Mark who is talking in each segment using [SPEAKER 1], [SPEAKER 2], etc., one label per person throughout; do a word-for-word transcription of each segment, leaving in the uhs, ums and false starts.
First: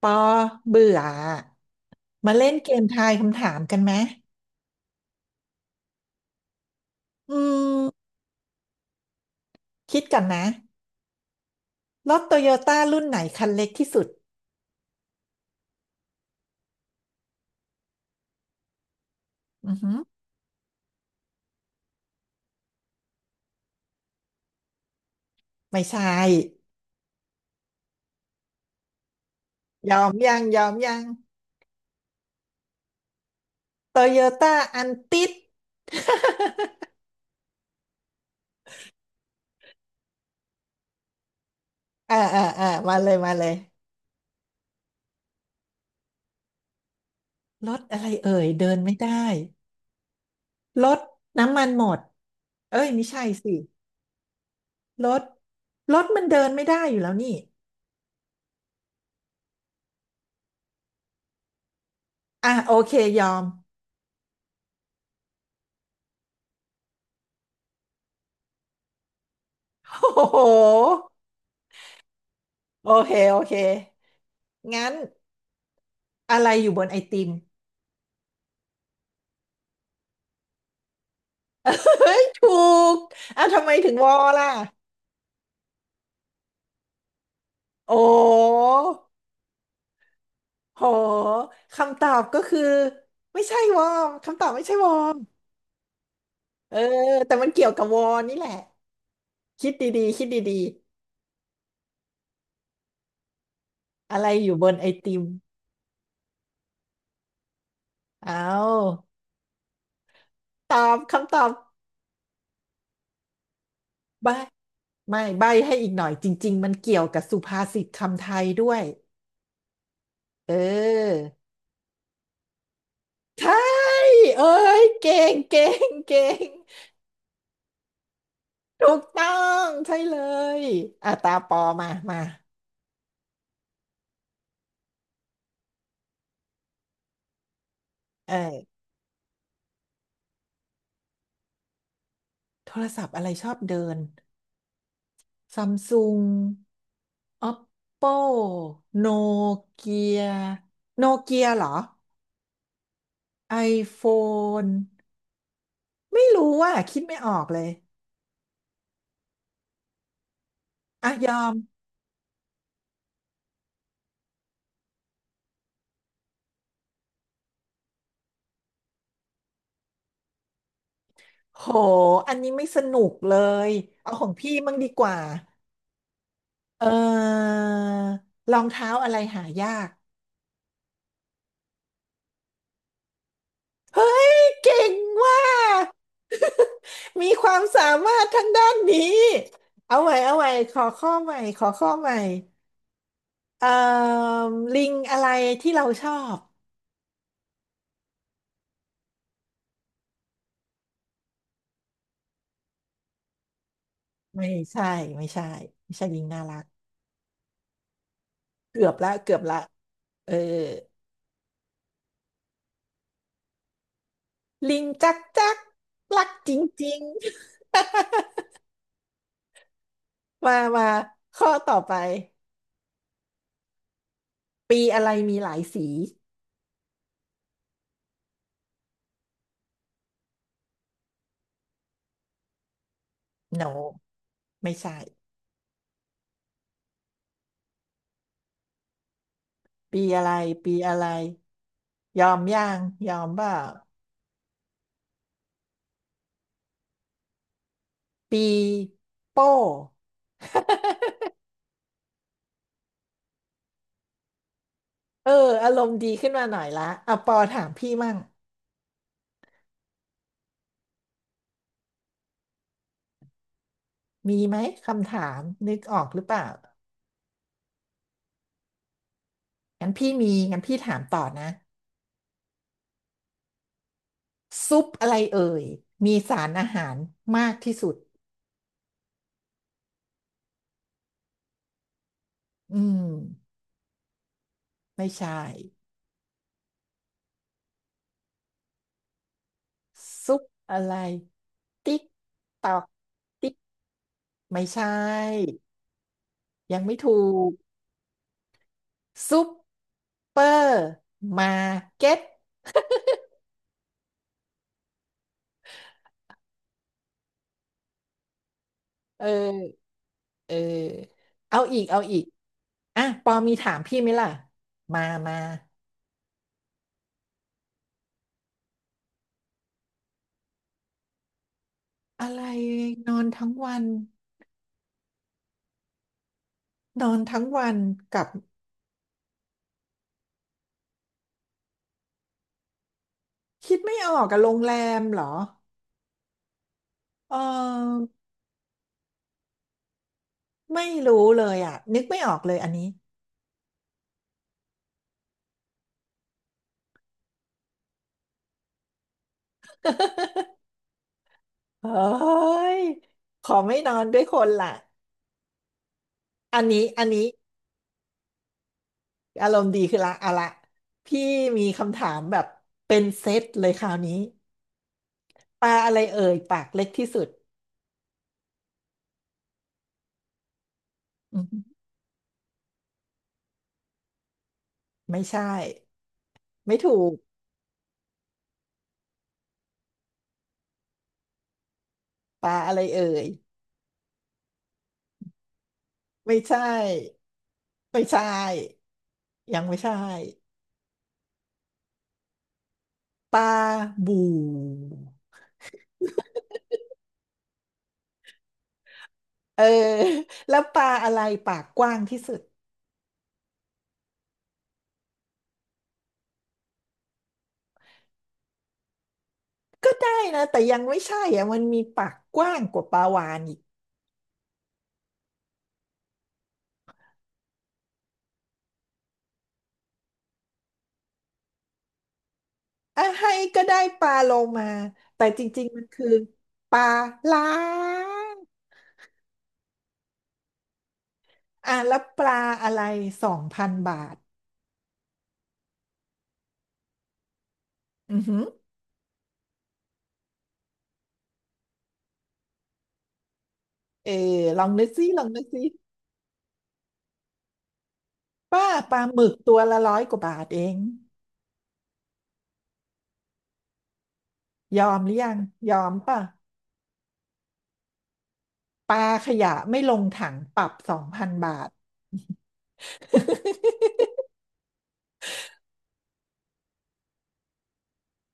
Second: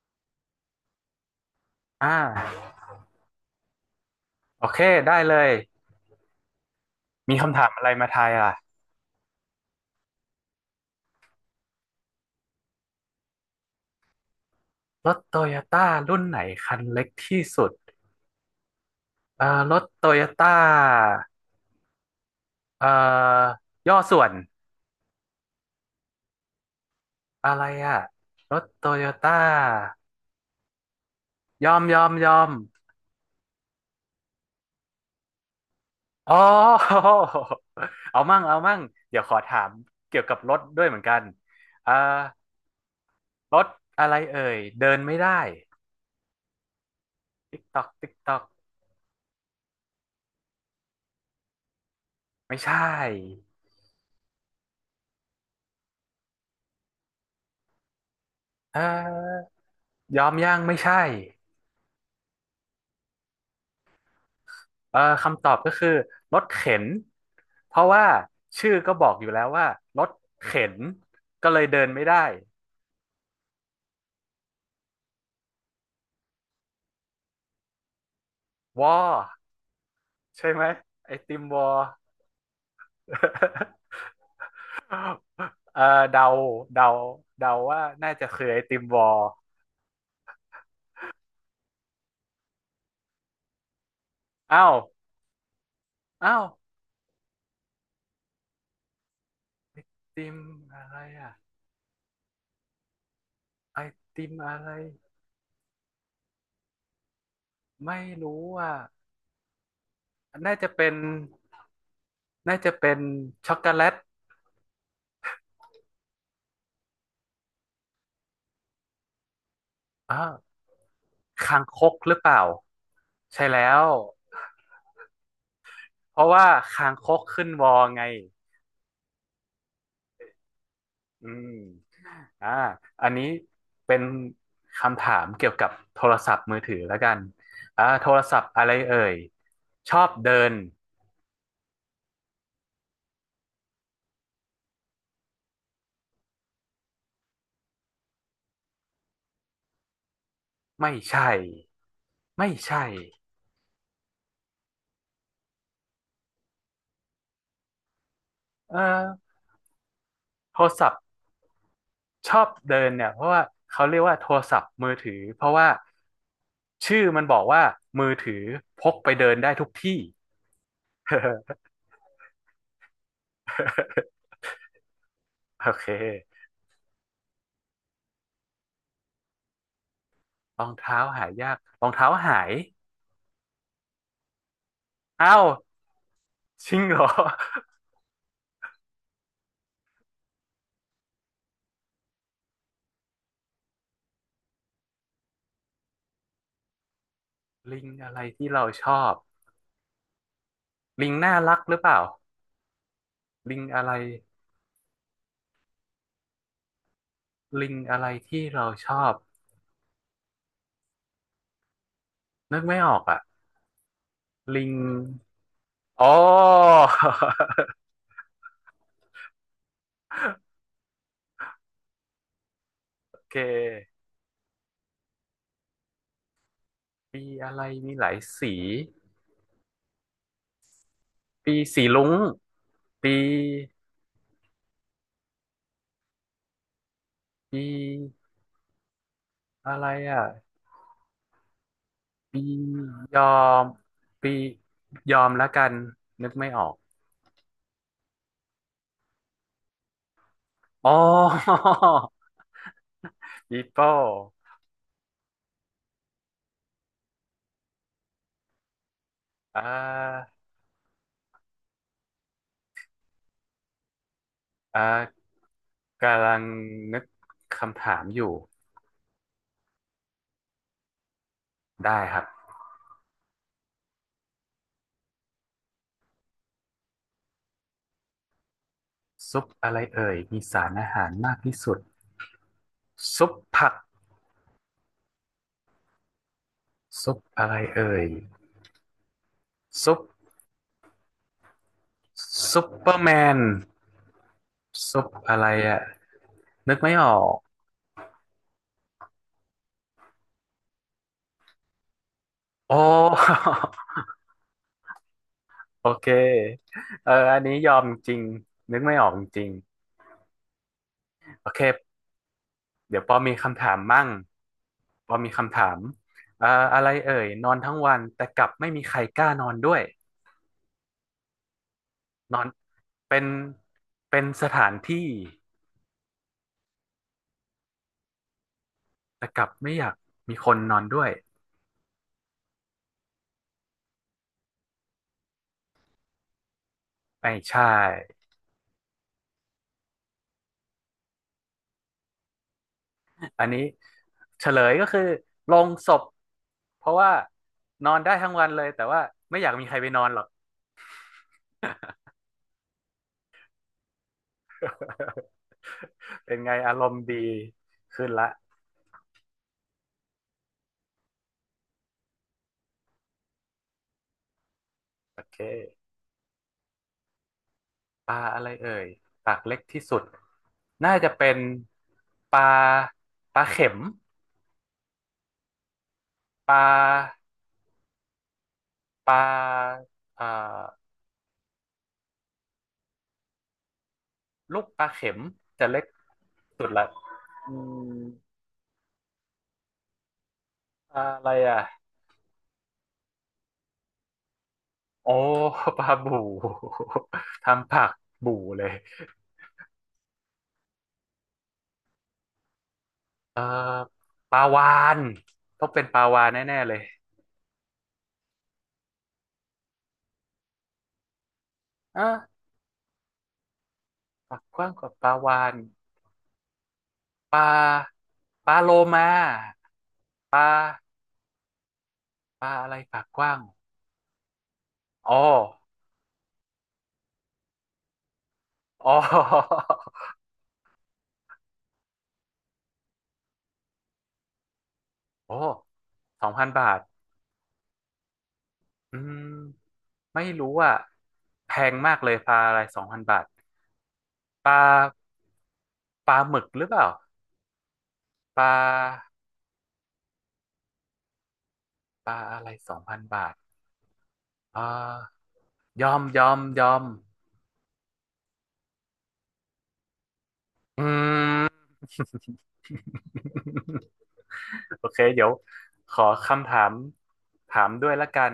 [SPEAKER 1] ปอเบื่ออ
[SPEAKER 2] อ่
[SPEAKER 1] มาเล่นเก
[SPEAKER 2] า
[SPEAKER 1] มทายคำถามกันไหม
[SPEAKER 2] โอเคได้เลยมี
[SPEAKER 1] อื
[SPEAKER 2] คำถาม
[SPEAKER 1] ม
[SPEAKER 2] อะไรมาทายล่ะ
[SPEAKER 1] คิดก่อนนะรถโตโยต้ารุ่นไหนคันเล็กที่สุด
[SPEAKER 2] รถโตโยต้ารุ่นไหนคันเล็กที่สุดเอ่อร
[SPEAKER 1] อือ
[SPEAKER 2] ถ
[SPEAKER 1] หือ
[SPEAKER 2] โตโยต้าเอ่อย่อส่วน
[SPEAKER 1] ไม่ใช่
[SPEAKER 2] อะไรอ่ะรถโตโยต้า
[SPEAKER 1] ยอมยังยอมยัง
[SPEAKER 2] ยอมยอมยอม
[SPEAKER 1] โตโยต้า อันติด
[SPEAKER 2] อ๋ อ เอามั่งเอามั่งเดี๋ยวขอถามเกี่ยวกับรถด้วยเหมือนกันเอ่อ
[SPEAKER 1] อ่าอ่าอ่ามาเลยมาเลย
[SPEAKER 2] รถอะไรเอ่ยเดินไม่ได้ติ๊ก
[SPEAKER 1] ร
[SPEAKER 2] ต
[SPEAKER 1] ถ
[SPEAKER 2] อก
[SPEAKER 1] อะไร
[SPEAKER 2] ติ๊กต
[SPEAKER 1] เอ่
[SPEAKER 2] อก
[SPEAKER 1] ยเดินไม่ได้รถน้ำมันหมด
[SPEAKER 2] ไม่ใช่
[SPEAKER 1] เอ้ยไม่ใช่สิรถรถมันเดินไม่ได้อยู่แล้วนี่
[SPEAKER 2] เอ่อยอมย่างไม่ใช่
[SPEAKER 1] อ่ะโอเคยอม
[SPEAKER 2] เอ่อคำตอบก็คือรถเข็นเพราะว่าชื่อก็บอกอยู่แล้วว่าร ถ
[SPEAKER 1] โอ้โห
[SPEAKER 2] เข็นก็เลยเดินไม่ได้
[SPEAKER 1] โอเคโอเคงั้น อะไรอยู่บนไอติม
[SPEAKER 2] วอใช่ไหมไอติมวอ
[SPEAKER 1] เฮ้ยถูกอ่ะทำไมถึงวอล่ะ
[SPEAKER 2] เออเดาเดาเดาว่า
[SPEAKER 1] โอ
[SPEAKER 2] น่าจะคือไอ
[SPEAKER 1] ้
[SPEAKER 2] ติมวอ
[SPEAKER 1] โหคำตอบก็คือไม่ใช่วอร์มคำตอบไม่
[SPEAKER 2] อ้าว
[SPEAKER 1] ใช่วอร์ม
[SPEAKER 2] อ้าว
[SPEAKER 1] เออแต่มันเกี่ยวกับวอร์นี่แหละคิดดีๆคิ
[SPEAKER 2] ติ
[SPEAKER 1] ด
[SPEAKER 2] ม
[SPEAKER 1] ดี
[SPEAKER 2] อะไรอ่ะไอ
[SPEAKER 1] ๆอะ
[SPEAKER 2] ติ
[SPEAKER 1] ไร
[SPEAKER 2] ม
[SPEAKER 1] อ
[SPEAKER 2] อะ
[SPEAKER 1] ยู่บ
[SPEAKER 2] ไร
[SPEAKER 1] นไอติม
[SPEAKER 2] ไม่
[SPEAKER 1] เอ
[SPEAKER 2] รู้อ่ะ
[SPEAKER 1] า
[SPEAKER 2] น่าจะ
[SPEAKER 1] ต
[SPEAKER 2] เป็
[SPEAKER 1] อ
[SPEAKER 2] น
[SPEAKER 1] บคำตอบ
[SPEAKER 2] น่าจะเป็นช็อกโกแลต
[SPEAKER 1] ใบไม่ใบให้อีกหน่อยจริงๆมันเกี่ยวกับสุภาษิตคำไทยด้วย
[SPEAKER 2] อ้าว
[SPEAKER 1] เออ
[SPEAKER 2] คางคกหรือเปล่าใช่
[SPEAKER 1] ใช่
[SPEAKER 2] แล้ว
[SPEAKER 1] เอ้ยเก่งเก่ง
[SPEAKER 2] เพ
[SPEAKER 1] เก่
[SPEAKER 2] ราะว่า
[SPEAKER 1] ง
[SPEAKER 2] คางคกขึ้นวอไง
[SPEAKER 1] ถูกต้องใช่เลยอ่ะ
[SPEAKER 2] อื
[SPEAKER 1] ตา
[SPEAKER 2] ม
[SPEAKER 1] ปอมามา
[SPEAKER 2] อ่าอันนี้เป็นคำถามเกี่ยวกับโทรศัพท์มือถือแล้วกันอ่าโทร
[SPEAKER 1] เอ
[SPEAKER 2] ศัพท์อะไร
[SPEAKER 1] อ
[SPEAKER 2] เอ่ยชอบเดิน
[SPEAKER 1] โทรศัพท์อะไรชอบเดินซัมซุง Oppo โนเกีย
[SPEAKER 2] ไม่
[SPEAKER 1] โน
[SPEAKER 2] ใช่
[SPEAKER 1] เกียเหรอ
[SPEAKER 2] ไม่ใช่
[SPEAKER 1] iPhone ไม่รู้ว่าคิดไม่ออกเลย
[SPEAKER 2] เออโทรศัพท์
[SPEAKER 1] อ่ะยอม
[SPEAKER 2] ชอบเดินเนี่ยเพราะว่าเขาเรียกว่าโทรศัพท์มือถือเพราะว่าชื่อมันบอกว่ามือถือพกไปเดินได้ทุกที่
[SPEAKER 1] โหอันนี้ไม่สนุกเลยเอาของ พี่มั่งดีกว่า
[SPEAKER 2] โอเค
[SPEAKER 1] เออรองเท้าอะไรหายาก
[SPEAKER 2] รองเท้าหายากรองเท้าหาย
[SPEAKER 1] เฮ้ยเก่ง
[SPEAKER 2] เอ้า
[SPEAKER 1] ว่ะ
[SPEAKER 2] จริงเหรอ
[SPEAKER 1] มีความสามารถทางด้านนี้เอาใหม่เอาใหม่ขอข้อใหม่ขอข้อใหม่เอ่อลิงอะไรที่เราชอบ
[SPEAKER 2] ลิงอะไรที่เราชอบลิงน่ารักหรือเปล่าลิงอะไร
[SPEAKER 1] ไม่ใช่ ไม่ใช่ ไม่ใช่ลิงน่ารัก
[SPEAKER 2] ลิงอะไรที่เรา
[SPEAKER 1] เกื
[SPEAKER 2] ช
[SPEAKER 1] อบ
[SPEAKER 2] อ
[SPEAKER 1] ละ
[SPEAKER 2] บ
[SPEAKER 1] เกือบละเออ
[SPEAKER 2] นึกไม่ออกอ่ะลิง
[SPEAKER 1] ลิงจักจัก
[SPEAKER 2] อ๋อ
[SPEAKER 1] รักจริงๆ มามาข้อต่อไป
[SPEAKER 2] โอเค
[SPEAKER 1] ปีอะไรมีหลายสี
[SPEAKER 2] ปีอะไรมีหลายสีปีสีลุ้งปี
[SPEAKER 1] โนไม่ใช่
[SPEAKER 2] ปีอะไร
[SPEAKER 1] ปี
[SPEAKER 2] อ่ะ
[SPEAKER 1] อะไร ปีอะไร ยอม
[SPEAKER 2] ปี
[SPEAKER 1] ย่างยอ
[SPEAKER 2] ยอ
[SPEAKER 1] มเปล่า
[SPEAKER 2] มปียอมแล้วกันนึกไม่ออก
[SPEAKER 1] ปีโป้
[SPEAKER 2] อ๋อ ปีโป้
[SPEAKER 1] เอออารมณ์ดีขึ้นมาหน่อยละอ่ะปอถามพี่มั่ง
[SPEAKER 2] อ่า
[SPEAKER 1] มีไหม
[SPEAKER 2] อ่
[SPEAKER 1] คำ
[SPEAKER 2] า
[SPEAKER 1] ถามนึกออกหรื
[SPEAKER 2] กำ
[SPEAKER 1] อ
[SPEAKER 2] ลั
[SPEAKER 1] เป
[SPEAKER 2] ง
[SPEAKER 1] ล่า
[SPEAKER 2] นึกคำถามอยู่
[SPEAKER 1] งั้นพี่มีงั้นพี่ถามต่อนะ
[SPEAKER 2] ได้ครับ
[SPEAKER 1] ซุปอะไรเอ่ยมีสารอาหารมากที่สุด
[SPEAKER 2] ซุปอะไรเอ่ยมีสารอาหารมากที่สุด
[SPEAKER 1] อืม
[SPEAKER 2] ซุปผัก
[SPEAKER 1] ไม่ใช่
[SPEAKER 2] ซุปอะไรเอ่ยซุป
[SPEAKER 1] ซุปอะไรติ๊ก
[SPEAKER 2] ซุ
[SPEAKER 1] ต
[SPEAKER 2] ป
[SPEAKER 1] อก
[SPEAKER 2] เปอร์แมน
[SPEAKER 1] ติ๊กไม่ใช่
[SPEAKER 2] ซุปอะไรอ่ะนึก
[SPEAKER 1] ยัง
[SPEAKER 2] ไม่
[SPEAKER 1] ไม่
[SPEAKER 2] ออ
[SPEAKER 1] ถู
[SPEAKER 2] ก
[SPEAKER 1] กซุปเปอร์มาร์เก็ต
[SPEAKER 2] โอ้ โอเคเอออันนี้ยอมจริงนึกไม่ออกจ
[SPEAKER 1] เอ
[SPEAKER 2] ริง
[SPEAKER 1] อเออ
[SPEAKER 2] โอ
[SPEAKER 1] เอา
[SPEAKER 2] เค
[SPEAKER 1] อีกเอาอีก
[SPEAKER 2] เดี๋ย
[SPEAKER 1] อ่ะ
[SPEAKER 2] วปอ
[SPEAKER 1] ป
[SPEAKER 2] มี
[SPEAKER 1] อมี
[SPEAKER 2] คำ
[SPEAKER 1] ถา
[SPEAKER 2] ถาม
[SPEAKER 1] มพี่
[SPEAKER 2] มั่
[SPEAKER 1] ไห
[SPEAKER 2] ง
[SPEAKER 1] มล่ะมา
[SPEAKER 2] ปอมี
[SPEAKER 1] มา
[SPEAKER 2] คำถามเอ่ออะไรเอ่ยนอนทั้งวันแต่กลับไม่มีใครกล้านอนด้วย
[SPEAKER 1] อะ
[SPEAKER 2] น
[SPEAKER 1] ไร
[SPEAKER 2] อน
[SPEAKER 1] น
[SPEAKER 2] เป็
[SPEAKER 1] อ
[SPEAKER 2] น
[SPEAKER 1] นทั้งวัน
[SPEAKER 2] เป็นสถานที่
[SPEAKER 1] นอนทั้งวันกับ
[SPEAKER 2] แต่กลับไม่อยากมีคนนอนด้วย
[SPEAKER 1] คิดไม่ออกกับโรงแรมเหรอ
[SPEAKER 2] ไม่
[SPEAKER 1] เ
[SPEAKER 2] ใช่
[SPEAKER 1] ออไม่รู้เลยอ่ะนึกไม่ออกเลยอันนี้
[SPEAKER 2] อันนี้เฉลยก็คือโลงศพเพราะว่านอนได้ทั้งวันเลยแต่ว่าไม่อยากมีใครไปนอนหรอก
[SPEAKER 1] เฮ้ยขอไม่นอนด้วยคนละ
[SPEAKER 2] เป็นไง
[SPEAKER 1] อัน
[SPEAKER 2] อาร
[SPEAKER 1] นี้
[SPEAKER 2] มณ์
[SPEAKER 1] อัน
[SPEAKER 2] ดี
[SPEAKER 1] นี้
[SPEAKER 2] ขึ้นละ
[SPEAKER 1] อารมณ์ดีคือละเอาละพี่มีคำถามแบบเป็นเซตเลยคราวนี้
[SPEAKER 2] โอเค
[SPEAKER 1] ปลาอะไรเอ่ยปากเล็กที่สุด
[SPEAKER 2] ปลาอะไรเอ่ยปากเล็กที่สุดน่าจะเป็น
[SPEAKER 1] อืม
[SPEAKER 2] ปลาปลาเข็ม
[SPEAKER 1] ไม่ใช่
[SPEAKER 2] ปล
[SPEAKER 1] ไม่ถูก
[SPEAKER 2] าปลาเอ่อ
[SPEAKER 1] ปลาอะไรเอ่ย
[SPEAKER 2] ลูกปลาเข็มจะเล็ก
[SPEAKER 1] ไม่ใช่
[SPEAKER 2] สุดละอืม
[SPEAKER 1] ไม่ใช่ยังไม่ใช่
[SPEAKER 2] อะไรอ่ะ
[SPEAKER 1] ปลาบู่
[SPEAKER 2] โอ้ปลาบู่ ทำผักบู่เลย
[SPEAKER 1] เออ แล้วปลาอะไรปากกว้างที่สุด
[SPEAKER 2] เอ่อปลาวาฬต้องเป็นปลาวาฬแน่ๆเลย
[SPEAKER 1] ก็ได้นะแต่ยังไม่ใช่อ่ะมันมีปากก
[SPEAKER 2] อ่ะ
[SPEAKER 1] ว้างกว่าปลาวาฬอีก
[SPEAKER 2] ปากกว้างกว่าปลาวาฬปลาปลาโลมาปลาปลาอะไรปา
[SPEAKER 1] อ่ะ
[SPEAKER 2] กก
[SPEAKER 1] ให้
[SPEAKER 2] ว้าง
[SPEAKER 1] ก็ได้ปลาโลมา
[SPEAKER 2] อ๋อ
[SPEAKER 1] แต่จริงๆมันคือปลาล้าง
[SPEAKER 2] อ๋อ
[SPEAKER 1] อ่ะแล้วปลาอะไรสองพันบาท
[SPEAKER 2] โอ้สองพันบาท
[SPEAKER 1] อือหือ
[SPEAKER 2] อืมไม่รู้อ่ะแพงมากเลยปลาอะไรสองพันบาท
[SPEAKER 1] เออ
[SPEAKER 2] ปลา
[SPEAKER 1] ลองนึกซิลองนึกซิ
[SPEAKER 2] ปลาหมึกหรือเปล่าปล
[SPEAKER 1] ป้าปลา
[SPEAKER 2] า
[SPEAKER 1] หมึกตัวละร้อยกว่าบาทเอง
[SPEAKER 2] ปลาอะไรสองพันบาทอ่า
[SPEAKER 1] ยอมหรือยังยอ
[SPEAKER 2] ย
[SPEAKER 1] ม
[SPEAKER 2] อม ย
[SPEAKER 1] ป่ะ
[SPEAKER 2] อม ยอม
[SPEAKER 1] ปลาขยะไม่ลงถังปรับ
[SPEAKER 2] อื
[SPEAKER 1] สองพันบา
[SPEAKER 2] ม
[SPEAKER 1] ท
[SPEAKER 2] โอเค เดี๋ยวขอคำถามถามด้วยละกัน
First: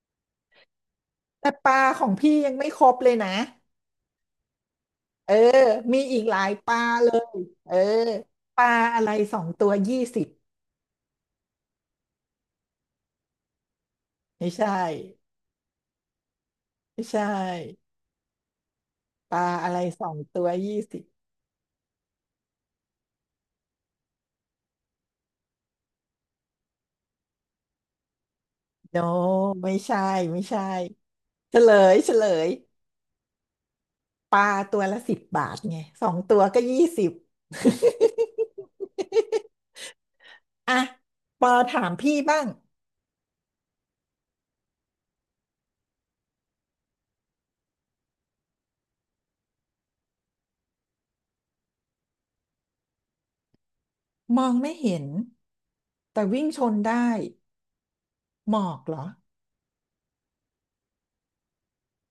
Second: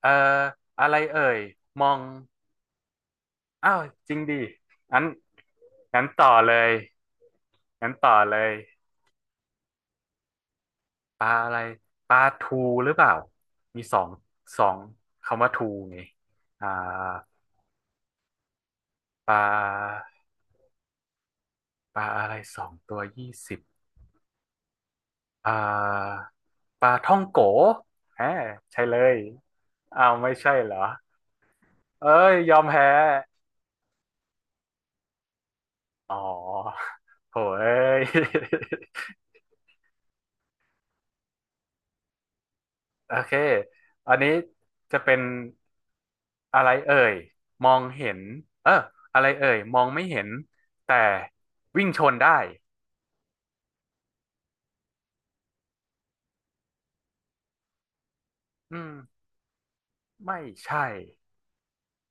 [SPEAKER 2] เอ่ออะไรเอ่ย
[SPEAKER 1] แต่ปลา
[SPEAKER 2] มอง
[SPEAKER 1] ของพี่ยังไม่ครบเลยนะ
[SPEAKER 2] อ้าว จริงดิงั้น
[SPEAKER 1] เออมี
[SPEAKER 2] งั้น
[SPEAKER 1] อี
[SPEAKER 2] ต่
[SPEAKER 1] ก
[SPEAKER 2] อ
[SPEAKER 1] หลา
[SPEAKER 2] เล
[SPEAKER 1] ยป
[SPEAKER 2] ย
[SPEAKER 1] ลาเลย เออ
[SPEAKER 2] งั้นต่อเลย
[SPEAKER 1] ปลาอะไรสองตัวยี่สิบ
[SPEAKER 2] ปลาอะไรปลาทูหรือเปล่า มีสอง
[SPEAKER 1] ไม่
[SPEAKER 2] สอ
[SPEAKER 1] ใช่
[SPEAKER 2] งคำว่าทูไงอ่า
[SPEAKER 1] ไม่ใช่
[SPEAKER 2] ป
[SPEAKER 1] ป
[SPEAKER 2] ล
[SPEAKER 1] ลาอะไร
[SPEAKER 2] า
[SPEAKER 1] สองตัวยี่สิบ
[SPEAKER 2] ปลาอะไรสองตัวยี่สิบ อ่าปลาท่องโกฮะใช่เล
[SPEAKER 1] โน
[SPEAKER 2] ย
[SPEAKER 1] ไม่ใช่
[SPEAKER 2] อ้าวไม่
[SPEAKER 1] ไม่
[SPEAKER 2] ใช่
[SPEAKER 1] ใช่
[SPEAKER 2] เหรอ
[SPEAKER 1] เฉลย
[SPEAKER 2] เอ้
[SPEAKER 1] เฉล
[SPEAKER 2] ย
[SPEAKER 1] ย
[SPEAKER 2] ยอมแพ้
[SPEAKER 1] ปลาตัวละสิบบาทไงสอ
[SPEAKER 2] อ๋
[SPEAKER 1] ง
[SPEAKER 2] อ
[SPEAKER 1] ตัวก็ยี่สิบ
[SPEAKER 2] โหเอ้ย
[SPEAKER 1] อ่ะปอถามพี่บ้าง
[SPEAKER 2] โอเคอันนี้จะเป็นอะไรเอ่ยมองเห็นเอออะไรเอ่ยมองไม่เห็นแต่วิ่งชนได้
[SPEAKER 1] มองไม่เห็น แต่วิ่งชนได้หมอ
[SPEAKER 2] อื
[SPEAKER 1] ก
[SPEAKER 2] ม
[SPEAKER 1] เหรอ
[SPEAKER 2] ไม่ใช่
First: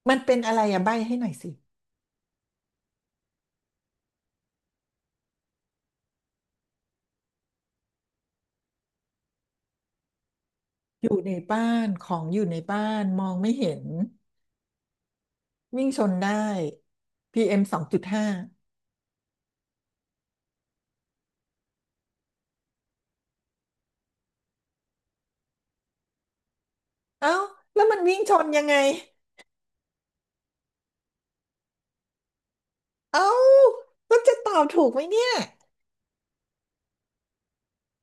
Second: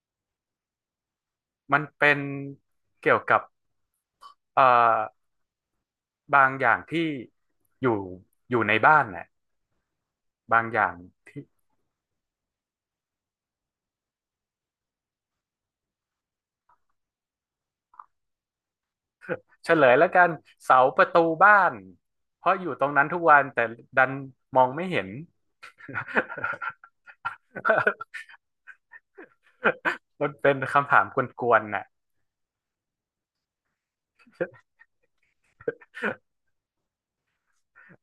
[SPEAKER 1] มันเป็นอะไรอะใบ้ให้หน่อยสิ
[SPEAKER 2] มันเป็นเกี่ยวกับเอ่อบางอย่างที่อยู่อยู่ในบ้านน่ะบางอย่าง
[SPEAKER 1] อยู่ใน
[SPEAKER 2] ที่
[SPEAKER 1] บ้านของอยู่ในบ้านมองไม่เห็นวิ่งชนได้พีเอ็มสองจุดห้า
[SPEAKER 2] เฉลยแล้วกันเสาประตูบ้านเพราะอยู่ตรงนั้นทุกวันแต่ดันมองไม่เห็น
[SPEAKER 1] เอ้าแล้วมันวิ่ง ชนยังไง
[SPEAKER 2] มันเป็นคำถามกวนๆน่ะ
[SPEAKER 1] เอ้าก็จะตอบถูกไหมเนี่ย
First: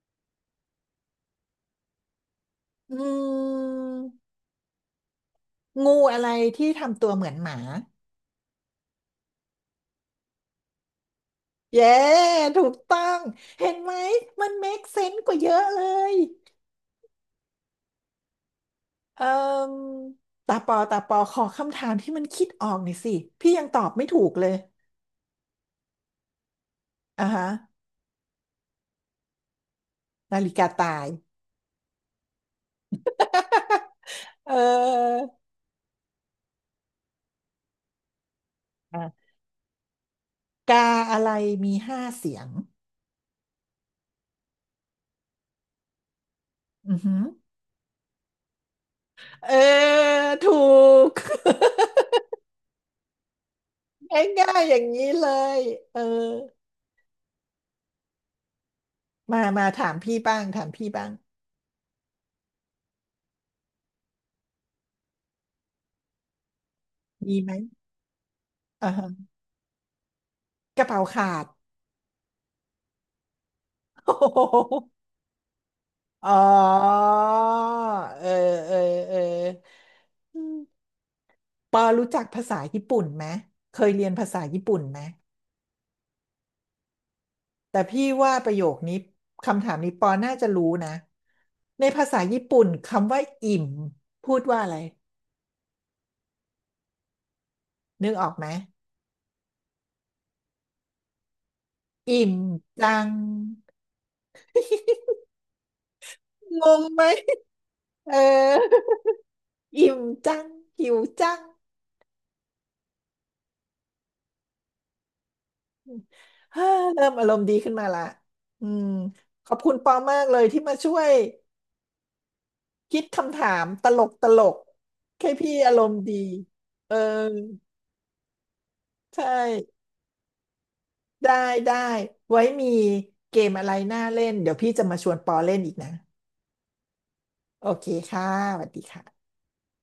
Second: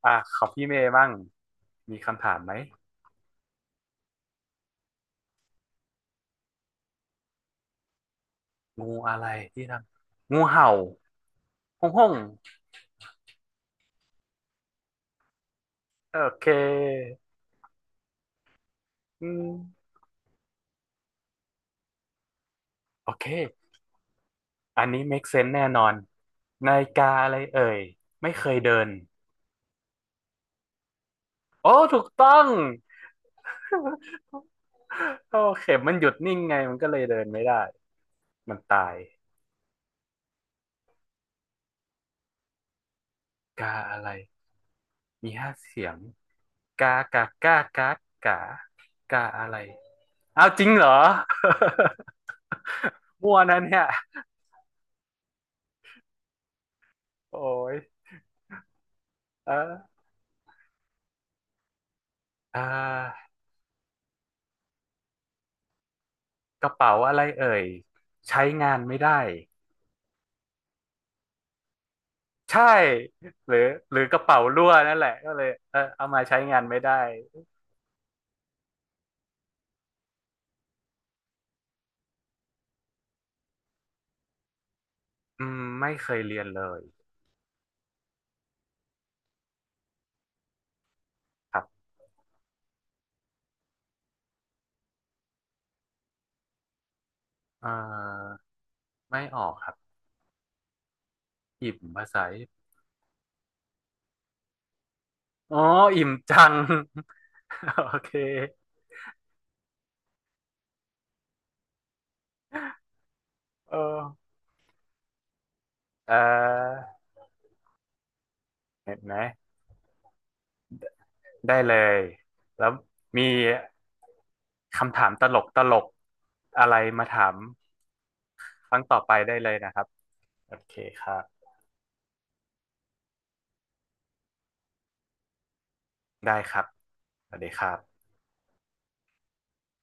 [SPEAKER 2] อ่ะของพี่เมย์บ้างมีคำถามไหม
[SPEAKER 1] อืมงูอะไรที่ทำตัวเหมือนหมา
[SPEAKER 2] งูอะไรที่ทำงูเห่าห้
[SPEAKER 1] เย้
[SPEAKER 2] องห้อง
[SPEAKER 1] ถูกต้องเห็นไหมมันเมคเซนส์กว่าเยอะเลย
[SPEAKER 2] โอเคอื
[SPEAKER 1] เอ่
[SPEAKER 2] ม
[SPEAKER 1] มตาปอตาปอขอคำถามที่มันคิดออกหน่อย
[SPEAKER 2] โอ
[SPEAKER 1] สิ
[SPEAKER 2] เค
[SPEAKER 1] พี่ยังตอบไม่ถูกเลย
[SPEAKER 2] อันนี้ make sense แน่นอนนาฬิกา
[SPEAKER 1] อ่า
[SPEAKER 2] อะไร
[SPEAKER 1] ฮะ
[SPEAKER 2] เอ่ยไม่เคยเดิน
[SPEAKER 1] นาฬิกาตาย
[SPEAKER 2] โอ้ถูกต้อง
[SPEAKER 1] เออ
[SPEAKER 2] โอเคมันหยุดนิ่งไงมันก็เลยเดินไม่ได้มันตาย
[SPEAKER 1] กาอะไรมีห้าเสียง
[SPEAKER 2] กาอะไรมีห้าเสียงกา
[SPEAKER 1] อือหือ
[SPEAKER 2] กากากากากาอะ
[SPEAKER 1] เออ
[SPEAKER 2] ไรอ้าว
[SPEAKER 1] ถู
[SPEAKER 2] จริงเหรอ
[SPEAKER 1] ก
[SPEAKER 2] มั่วนะเนี่ย
[SPEAKER 1] ง่ายๆอย่างนี้เลย เออ
[SPEAKER 2] โอ้ย
[SPEAKER 1] มา
[SPEAKER 2] เอ
[SPEAKER 1] มาถาม
[SPEAKER 2] อ
[SPEAKER 1] พี่บ้างถามพี่บ้าง
[SPEAKER 2] อ่ากระเป๋าอะไร
[SPEAKER 1] มีไหม
[SPEAKER 2] เอ่ยใช้งาน
[SPEAKER 1] อ่า
[SPEAKER 2] ไม่
[SPEAKER 1] ฮะ
[SPEAKER 2] ได้
[SPEAKER 1] กระเป๋าขาด
[SPEAKER 2] ใช่หรือหรือ
[SPEAKER 1] โอ้
[SPEAKER 2] กระเป๋า
[SPEAKER 1] โห
[SPEAKER 2] รั่วนั่นแหละก็เลยเออเอามา
[SPEAKER 1] อ๋อ
[SPEAKER 2] ใช้งานไม่ได้
[SPEAKER 1] เออเออเอออืมปอรู้จักภาษาญี่ปุ่นไหม เคยเรียนภาษาญี่ปุ่นไหม
[SPEAKER 2] อืมไม่เคยเรียนเลย
[SPEAKER 1] แต่พี่ว่าประโยคนี้คำถามนี้ปอน่าจะรู้นะ
[SPEAKER 2] ครั
[SPEAKER 1] ใน
[SPEAKER 2] บ
[SPEAKER 1] ภาษาญี่ปุ่นคำว่าอิ่มพูดว่าอะไร
[SPEAKER 2] เ
[SPEAKER 1] นึกออก
[SPEAKER 2] ออ
[SPEAKER 1] ไหม
[SPEAKER 2] ไม่ออกครับอิ่มภาษา
[SPEAKER 1] อิ่ม
[SPEAKER 2] ญี่ปุ่น
[SPEAKER 1] จัง
[SPEAKER 2] อ๋ออิ่มจัง
[SPEAKER 1] งงไหม
[SPEAKER 2] โอเค
[SPEAKER 1] เออ อิ่มจังหิวจัง
[SPEAKER 2] เออเออ
[SPEAKER 1] เฮ้อเริ่มอารมณ์ดีขึ้นมาละอืม
[SPEAKER 2] เห็นไหม
[SPEAKER 1] ขอบคุณปอมากเลยที่มาช่วย
[SPEAKER 2] ได้เลยแล้ว
[SPEAKER 1] คิด
[SPEAKER 2] มี
[SPEAKER 1] คำถามตลกตลก
[SPEAKER 2] คำถามต
[SPEAKER 1] แค่
[SPEAKER 2] ลก
[SPEAKER 1] พี่
[SPEAKER 2] ตล
[SPEAKER 1] อาร
[SPEAKER 2] ก
[SPEAKER 1] มณ์ดี
[SPEAKER 2] อะไร
[SPEAKER 1] เออ
[SPEAKER 2] มาถามครั้งต่อไป
[SPEAKER 1] ใช่
[SPEAKER 2] ได้เลยนะครับโอเคครับ
[SPEAKER 1] ได้ได้ไว้มีเกมอะไรน่าเล่นเดี๋ยวพี่จะมาชวนปอเล่นอีกนะ
[SPEAKER 2] ได้ครับสวัสดีค
[SPEAKER 1] โอ
[SPEAKER 2] รั
[SPEAKER 1] เค
[SPEAKER 2] บ
[SPEAKER 1] ค่ะสวัสดีค่ะ